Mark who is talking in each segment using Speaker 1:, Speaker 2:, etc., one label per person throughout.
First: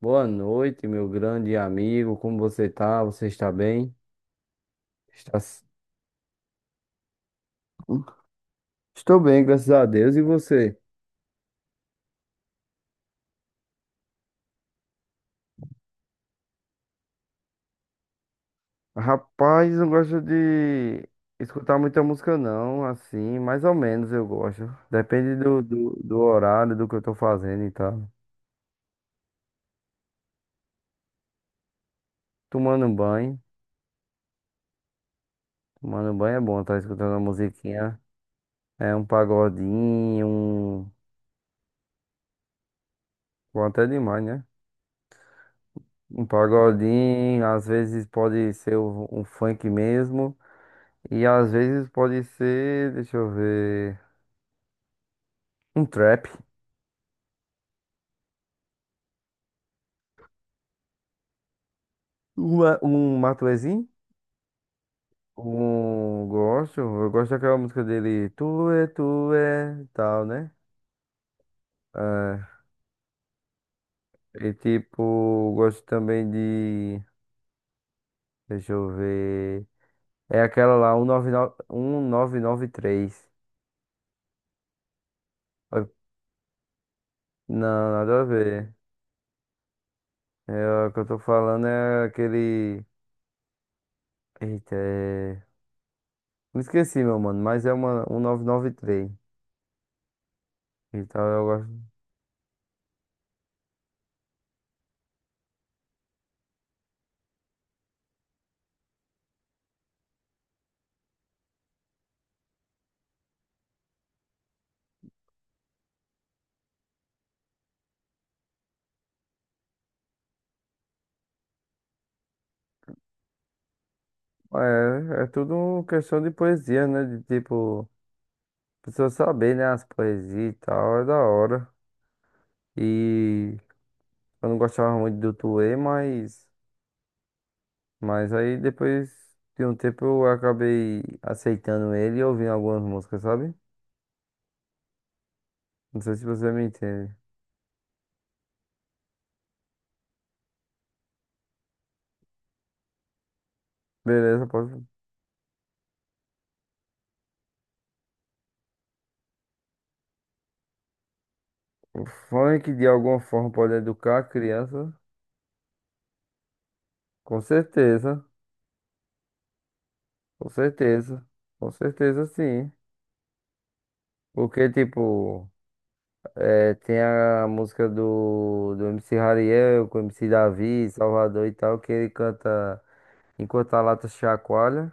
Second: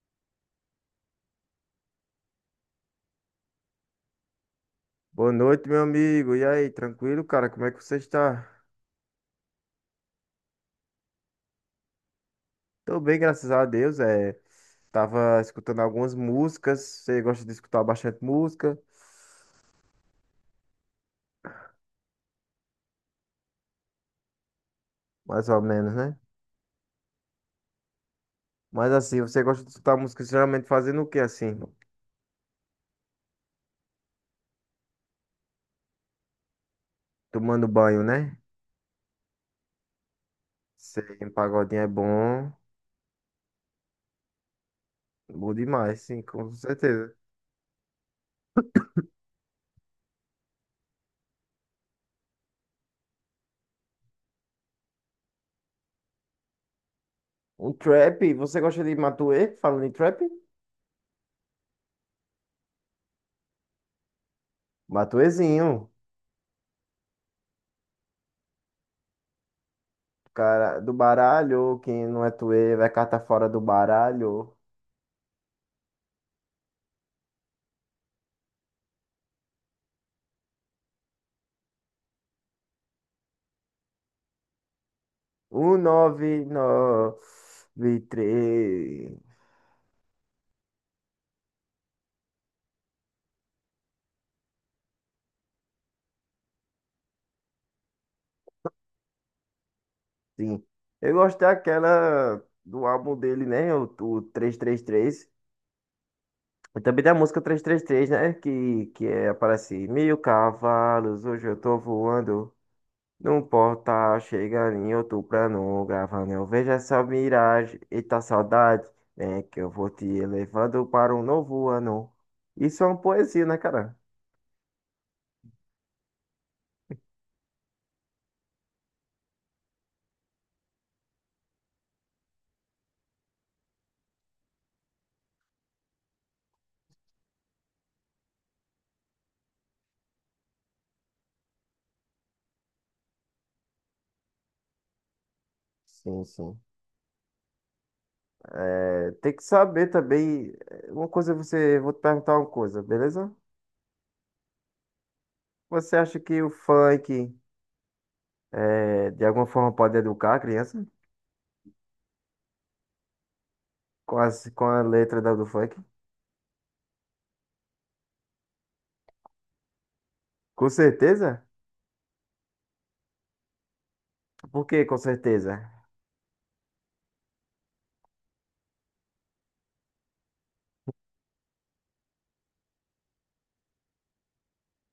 Speaker 1: Boa noite, meu grande amigo. Como você tá? Você está bem?
Speaker 2: Boa
Speaker 1: Está... s-
Speaker 2: noite, meu amigo. E aí, tranquilo, cara? Como é que você está?
Speaker 1: Estou bem, graças a Deus. E você?
Speaker 2: Tô bem, graças a Deus. Tava escutando algumas músicas. Você gosta de escutar bastante música,
Speaker 1: Rapaz, não gosto de escutar muita música, não. Assim, mais ou menos eu gosto. Depende
Speaker 2: mais ou
Speaker 1: do,
Speaker 2: menos,
Speaker 1: do,
Speaker 2: né?
Speaker 1: do horário, do que eu tô fazendo e tal.
Speaker 2: Mas assim, você gosta de escutar música geralmente fazendo o quê, assim?
Speaker 1: Tomando um banho. Tomando um banho é bom, tá escutando uma
Speaker 2: Tomando
Speaker 1: musiquinha.
Speaker 2: banho, né?
Speaker 1: É um pagodinho, um...
Speaker 2: Sei, um pagodinho é bom.
Speaker 1: Bom, até demais, né?
Speaker 2: Bom demais, sim,
Speaker 1: Um
Speaker 2: com certeza.
Speaker 1: pagodinho, às vezes pode ser um funk mesmo. E às vezes pode ser, deixa eu ver, um trap,
Speaker 2: Um trap, você gosta de Matuê? Falando em trap?
Speaker 1: uma, um Matuezinho,
Speaker 2: Matuezinho,
Speaker 1: um gosto, eu gosto daquela música dele, tu é, tal, né?
Speaker 2: cara do baralho. Quem não é tuê vai carta fora do
Speaker 1: É,
Speaker 2: baralho.
Speaker 1: e tipo, gosto também de, deixa eu ver, é aquela lá, um nove nove 1993.
Speaker 2: Um,
Speaker 1: Ó,
Speaker 2: nove,
Speaker 1: não,
Speaker 2: nove,
Speaker 1: nada a ver.
Speaker 2: três.
Speaker 1: É, o que eu tô falando é aquele, eita, é... Me esqueci, meu mano, mas é uma 1993.
Speaker 2: Sim. Eu
Speaker 1: Então
Speaker 2: gosto
Speaker 1: eu gosto.
Speaker 2: daquela do álbum dele, né? O 333. E 33. E também da música 333, né? Que aparece mil cavalos, hoje eu tô voando. Não importa, chega em outono gravando. Eu vejo essa miragem, eita saudade. É que eu vou te levando para um novo ano. Isso é uma poesia, né, cara?
Speaker 1: É, é tudo questão de poesia, né? De tipo, a pessoa saber, né? As poesias e tal, é da hora. E eu não gostava muito do Tuê, mas aí depois de um tempo eu acabei aceitando ele e ouvindo algumas músicas, sabe? Não sei se
Speaker 2: Sim,
Speaker 1: você
Speaker 2: sim.
Speaker 1: me entende.
Speaker 2: Tem que saber também. Uma coisa é você, vou te perguntar uma coisa, beleza?
Speaker 1: Beleza, pode...
Speaker 2: Você acha que o funk de alguma forma pode educar a criança
Speaker 1: O funk de alguma forma pode educar
Speaker 2: com
Speaker 1: a
Speaker 2: as, com a
Speaker 1: criança?
Speaker 2: letra do funk?
Speaker 1: Com certeza, com
Speaker 2: Com
Speaker 1: certeza,
Speaker 2: certeza?
Speaker 1: com certeza sim.
Speaker 2: Por
Speaker 1: Porque,
Speaker 2: que com
Speaker 1: tipo.
Speaker 2: certeza?
Speaker 1: É, tem a música do MC Hariel com o MC Davi, Salvador e tal, que ele canta Enquanto a Lata Chacoalha.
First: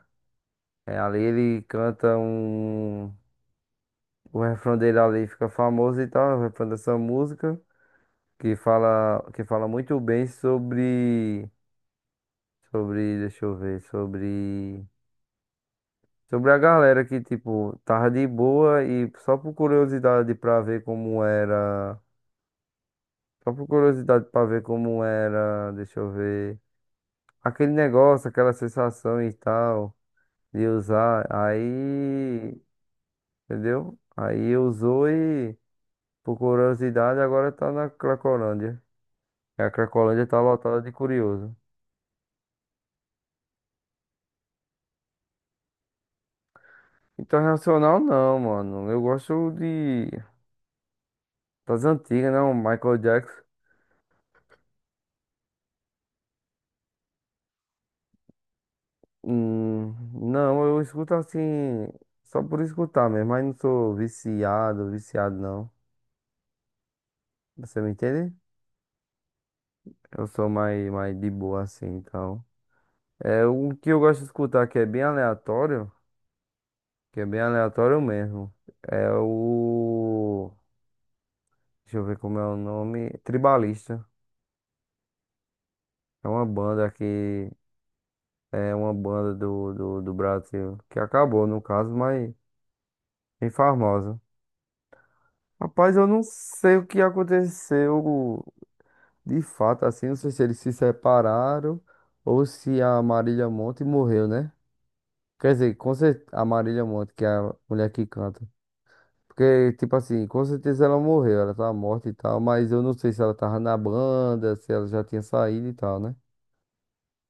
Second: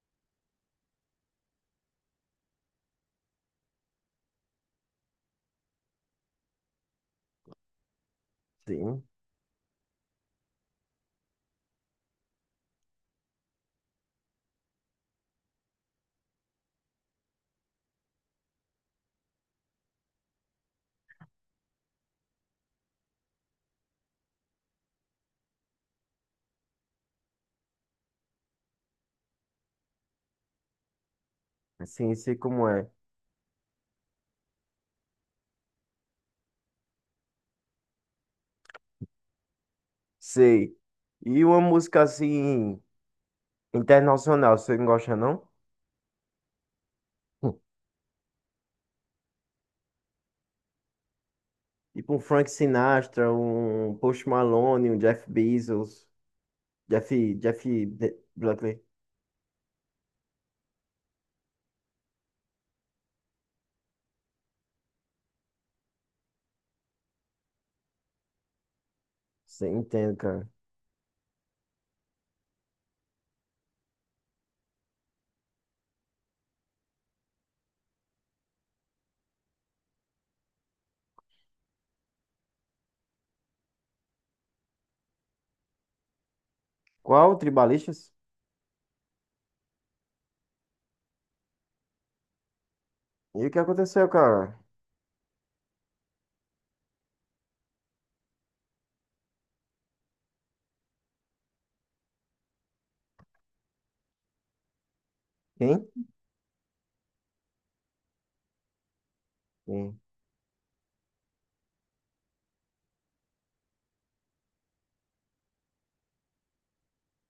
Speaker 1: É, ali ele canta um. O refrão dele ali fica famoso e tal, o refrão dessa música, que
Speaker 2: Sim,
Speaker 1: fala, que fala muito bem sobre. Sobre. Deixa eu ver. Sobre. Sobre a galera que, tipo, tava de boa e só por curiosidade pra ver como era. Só por curiosidade pra ver como era. Deixa eu ver. Aquele negócio, aquela sensação e tal, de usar.
Speaker 2: sim, sei
Speaker 1: Aí,
Speaker 2: como é.
Speaker 1: entendeu? Aí usou e, por curiosidade, agora tá na Cracolândia. E a Cracolândia tá
Speaker 2: Sei.
Speaker 1: lotada de
Speaker 2: E
Speaker 1: curioso.
Speaker 2: uma música assim internacional, você não gosta não? Hum.
Speaker 1: Internacional não, mano. Eu gosto de das
Speaker 2: Tipo um
Speaker 1: antigas,
Speaker 2: Frank
Speaker 1: não, Michael
Speaker 2: Sinatra,
Speaker 1: Jackson.
Speaker 2: um Post Malone, um Jeff Bezos, Jeff, Jeff Buckley.
Speaker 1: Hum, não, eu escuto assim, só por escutar mesmo, mas não sou viciado, viciado não. Você me entende?
Speaker 2: Você entende,
Speaker 1: Eu
Speaker 2: cara?
Speaker 1: sou mais, mais de boa assim, então. É o que eu gosto de escutar que é bem aleatório, que é bem aleatório mesmo. É o. Deixa eu ver como é o nome. Tribalista. É uma banda
Speaker 2: Qual?
Speaker 1: que.
Speaker 2: Tribalistas?
Speaker 1: É uma banda do Brasil. Que acabou, no caso, mas
Speaker 2: E
Speaker 1: bem
Speaker 2: o que aconteceu,
Speaker 1: famosa.
Speaker 2: cara?
Speaker 1: Rapaz, eu não sei o que aconteceu de fato, assim. Não sei se eles se separaram ou se a Marília Monte morreu, né? Quer dizer,
Speaker 2: Quem?
Speaker 1: com certeza, a Marília Monte, que é a mulher que canta. Porque, tipo
Speaker 2: Quem?
Speaker 1: assim, com certeza ela morreu, ela tá morta e tal, mas eu não sei se ela tava na banda, se ela já tinha saído e tal, né?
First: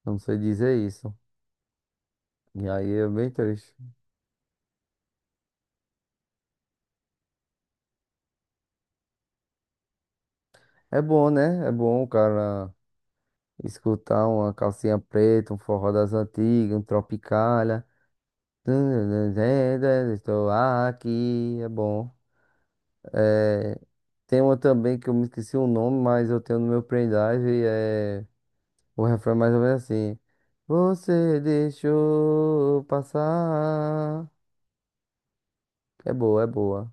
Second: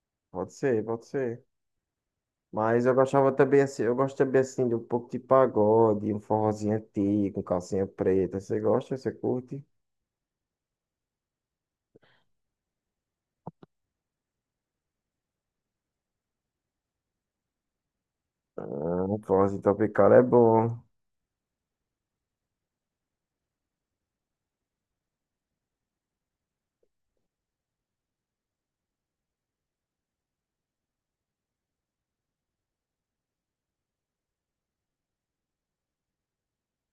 Speaker 1: Eu não sei
Speaker 2: Pode
Speaker 1: dizer
Speaker 2: ser, pode
Speaker 1: isso.
Speaker 2: ser.
Speaker 1: E
Speaker 2: Mas
Speaker 1: aí
Speaker 2: eu
Speaker 1: é bem
Speaker 2: gostava também
Speaker 1: triste.
Speaker 2: assim, eu gosto também assim de um pouco de pagode, um forrozinho antigo, um calcinha preta. Você gosta? Você curte?
Speaker 1: É bom, né? É bom o cara escutar uma calcinha preta, um forró das antigas, um Tropicália.
Speaker 2: Ah, um forrozinho tropical é
Speaker 1: Estou
Speaker 2: bom.
Speaker 1: aqui, é bom. É, tem uma também que eu me esqueci o nome, mas eu tenho no meu pendrive, é. O refrão é mais ou menos assim. Você deixou passar. É boa, é boa.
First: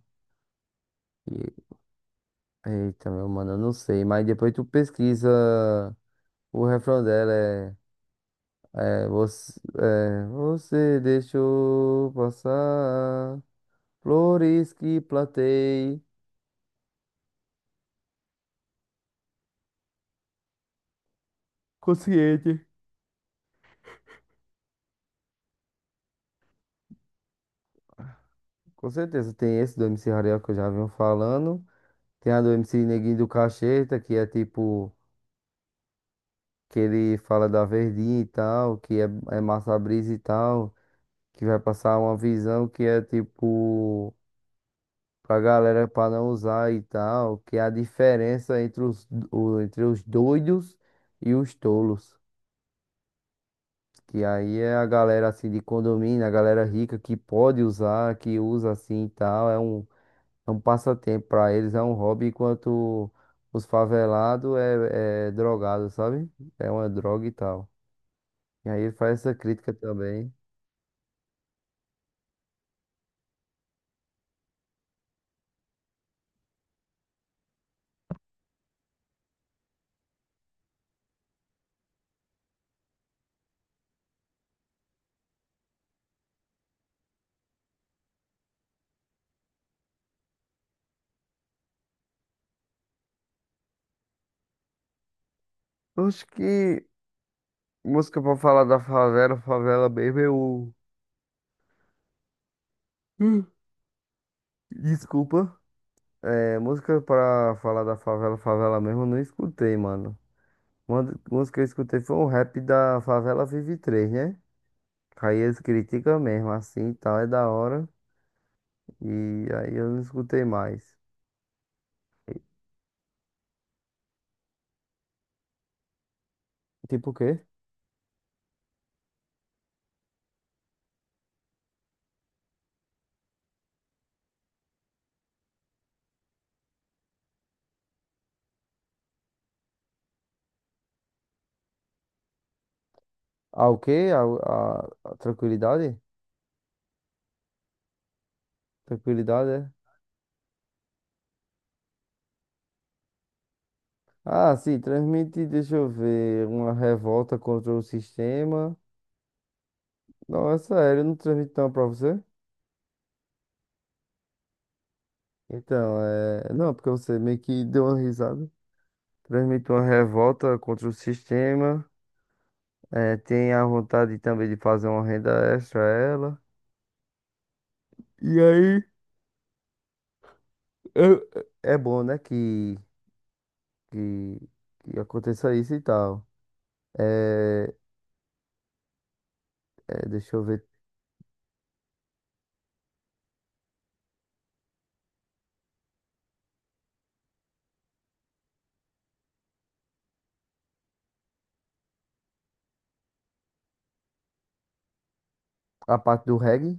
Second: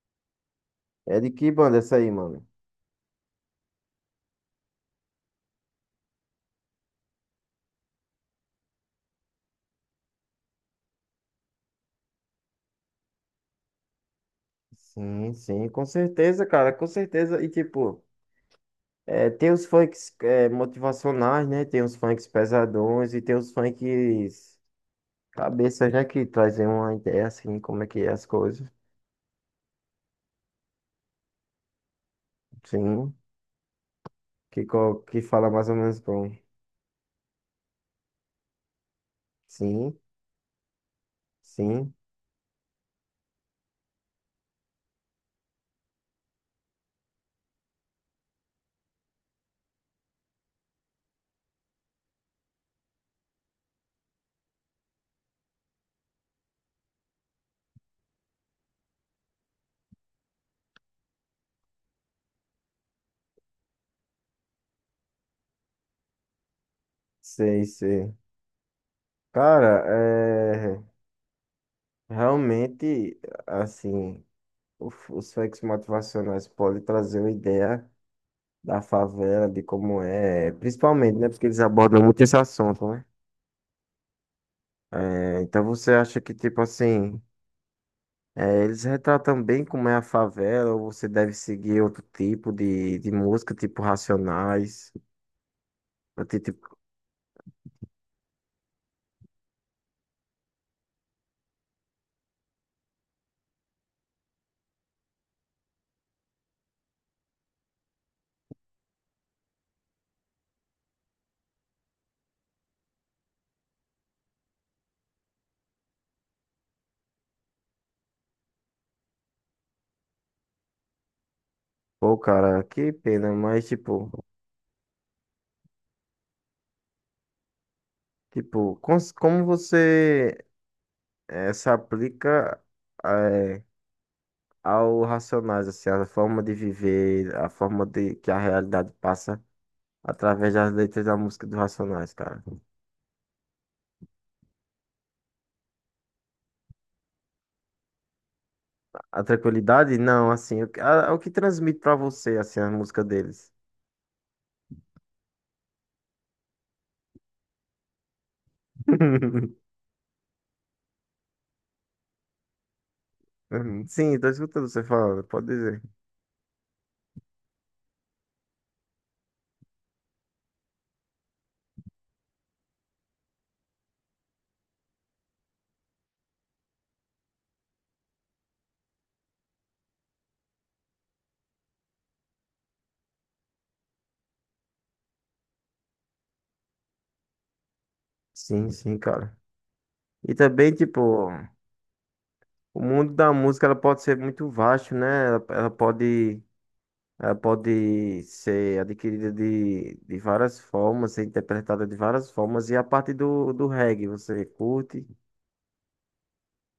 Speaker 2: É de que
Speaker 1: E-
Speaker 2: banda essa aí, mano?
Speaker 1: eita, meu mano, eu não sei. Mas depois tu pesquisa. O refrão dela é. É, você, é, você deixou passar flores que
Speaker 2: Sim, sim, com
Speaker 1: plantei.
Speaker 2: certeza, cara, com certeza. E tipo, tem os funks motivacionais, né? Tem os funks
Speaker 1: Consciente.
Speaker 2: pesadões e tem os funks cabeças, né? Que trazem uma ideia assim, como é que é as coisas.
Speaker 1: Com certeza tem esse do MC Rariel que eu já venho falando. Tem a do MC
Speaker 2: Sim.
Speaker 1: Neguinho do Cacheta, que é
Speaker 2: Que,
Speaker 1: tipo.
Speaker 2: co- que fala mais ou menos como.
Speaker 1: Que ele fala da Verdinha e tal, que é, é massa
Speaker 2: Sim,
Speaker 1: brisa e tal, que vai
Speaker 2: sim,
Speaker 1: passar uma visão que é tipo pra galera pra não usar e tal, que é a diferença entre os, o- entre os doidos e os tolos. Que aí é a galera assim de condomínio, a galera rica que pode usar, que usa assim e tal, é um passatempo pra eles, é um hobby, enquanto os favelados é, é drogado, sabe? É uma droga e
Speaker 2: sei,
Speaker 1: tal.
Speaker 2: sei.
Speaker 1: E aí ele faz essa crítica
Speaker 2: Cara,
Speaker 1: também.
Speaker 2: realmente, assim, os fakes motivacionais podem trazer uma ideia da favela, de como é, principalmente, né? Porque eles abordam muito esse assunto, né? Então você acha que, tipo assim, eles retratam bem como é a favela, ou você deve seguir outro tipo de música, tipo Racionais?
Speaker 1: Acho
Speaker 2: Tipo,
Speaker 1: que música pra falar da favela, favela mesmo, eu. Hum. Desculpa. É, música pra falar da favela, favela mesmo, eu não escutei, mano. Uma d- música que eu escutei foi um rap da Favela Vive 3, né? Aí eles criticam mesmo, assim e tal, é da hora. E aí eu não escutei mais.
Speaker 2: pô, cara, que pena, mas, tipo.
Speaker 1: Tipo o quê?
Speaker 2: Tipo, como você se aplica eh, ao Racionais, assim, a forma de viver, a forma de que a realidade passa através das letras da música dos Racionais, cara?
Speaker 1: Ah, o quê? A tranquilidade?
Speaker 2: A
Speaker 1: Tranquilidade, é?
Speaker 2: tranquilidade? Não, assim, o que, o que transmite pra você, assim, a música deles?
Speaker 1: Ah, sim, transmite, deixa eu ver, uma revolta contra o sistema. Nossa, ele não transmitiu uma pra você?
Speaker 2: Uhum. Sim, tô escutando você falando, pode dizer.
Speaker 1: Então, é. Não, porque você meio que deu uma risada. Transmitiu uma revolta contra o sistema. É, tem a vontade também de fazer uma renda extra a ela. E aí, eu- é bom, né, que, que aconteça isso e tal. É,
Speaker 2: Sim, sim, cara.
Speaker 1: é,
Speaker 2: E
Speaker 1: deixa eu ver
Speaker 2: também, tipo, o mundo da música, ela pode ser muito vasto, né? Ela pode ser adquirida de várias formas, ser interpretada de várias formas. E a parte do reggae, você curte?
Speaker 1: a parte do reggae.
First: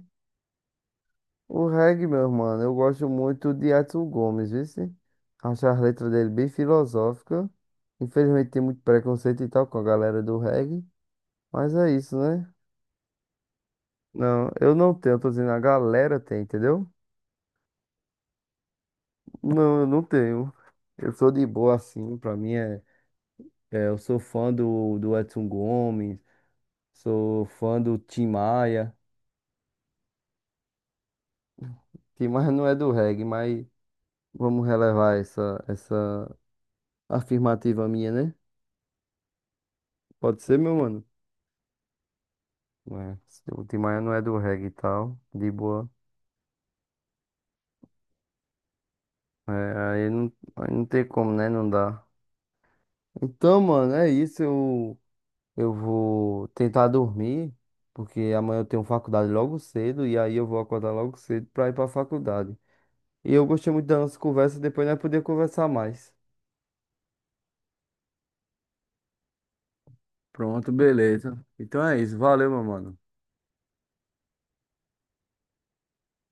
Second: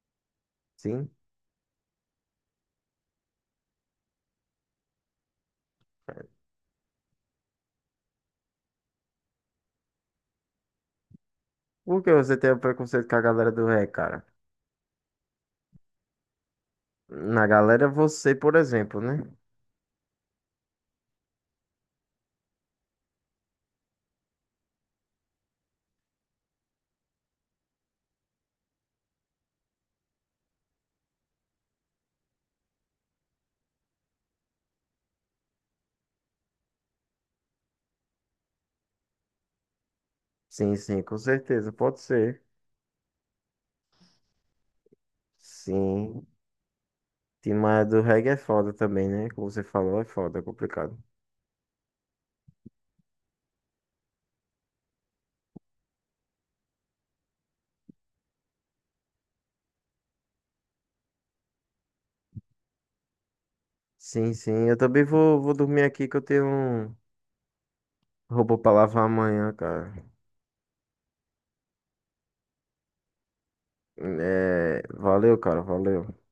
Speaker 2: Sim.
Speaker 1: O reggae, meu mano, eu gosto muito de Edson Gomes, viu? Se? Acho as letras dele bem filosóficas. Infelizmente tem muito preconceito e tal com a galera do reggae, mas é
Speaker 2: Por que
Speaker 1: isso,
Speaker 2: você
Speaker 1: né?
Speaker 2: tem o preconceito com a galera do reggae, cara?
Speaker 1: Não, eu não tenho, eu tô dizendo a galera tem, entendeu?
Speaker 2: Na galera, você, por exemplo, né?
Speaker 1: Não, eu não tenho. Eu sou de boa assim, pra mim é, é, eu sou fã do Edson Gomes, sou fã do Tim Maia. Tim Maia não é do reggae, mas vamos relevar essa afirmativa minha, né? Pode ser,
Speaker 2: Sim,
Speaker 1: meu
Speaker 2: sim,
Speaker 1: mano?
Speaker 2: com certeza, pode ser.
Speaker 1: Né? O Tim Maia não é do reggae e tal, de boa.
Speaker 2: Sim. Tim Maia do reggae é foda também, né? Como
Speaker 1: É,
Speaker 2: você falou, é
Speaker 1: aí não,
Speaker 2: foda, é
Speaker 1: aí não
Speaker 2: complicado.
Speaker 1: tem como, né? Não dá. Então, mano, é isso. Eu vou tentar dormir, porque amanhã eu tenho faculdade logo cedo, e aí eu vou acordar logo cedo pra ir pra faculdade. E eu gostei muito da nossa
Speaker 2: Sim,
Speaker 1: conversa,
Speaker 2: sim. Eu
Speaker 1: depois nós
Speaker 2: também
Speaker 1: podemos
Speaker 2: vou
Speaker 1: conversar
Speaker 2: dormir aqui
Speaker 1: mais.
Speaker 2: que eu tenho um robô pra lavar amanhã, cara.
Speaker 1: Pronto, beleza. Então é isso. Valeu, meu mano.
Speaker 2: Valeu, cara, valeu.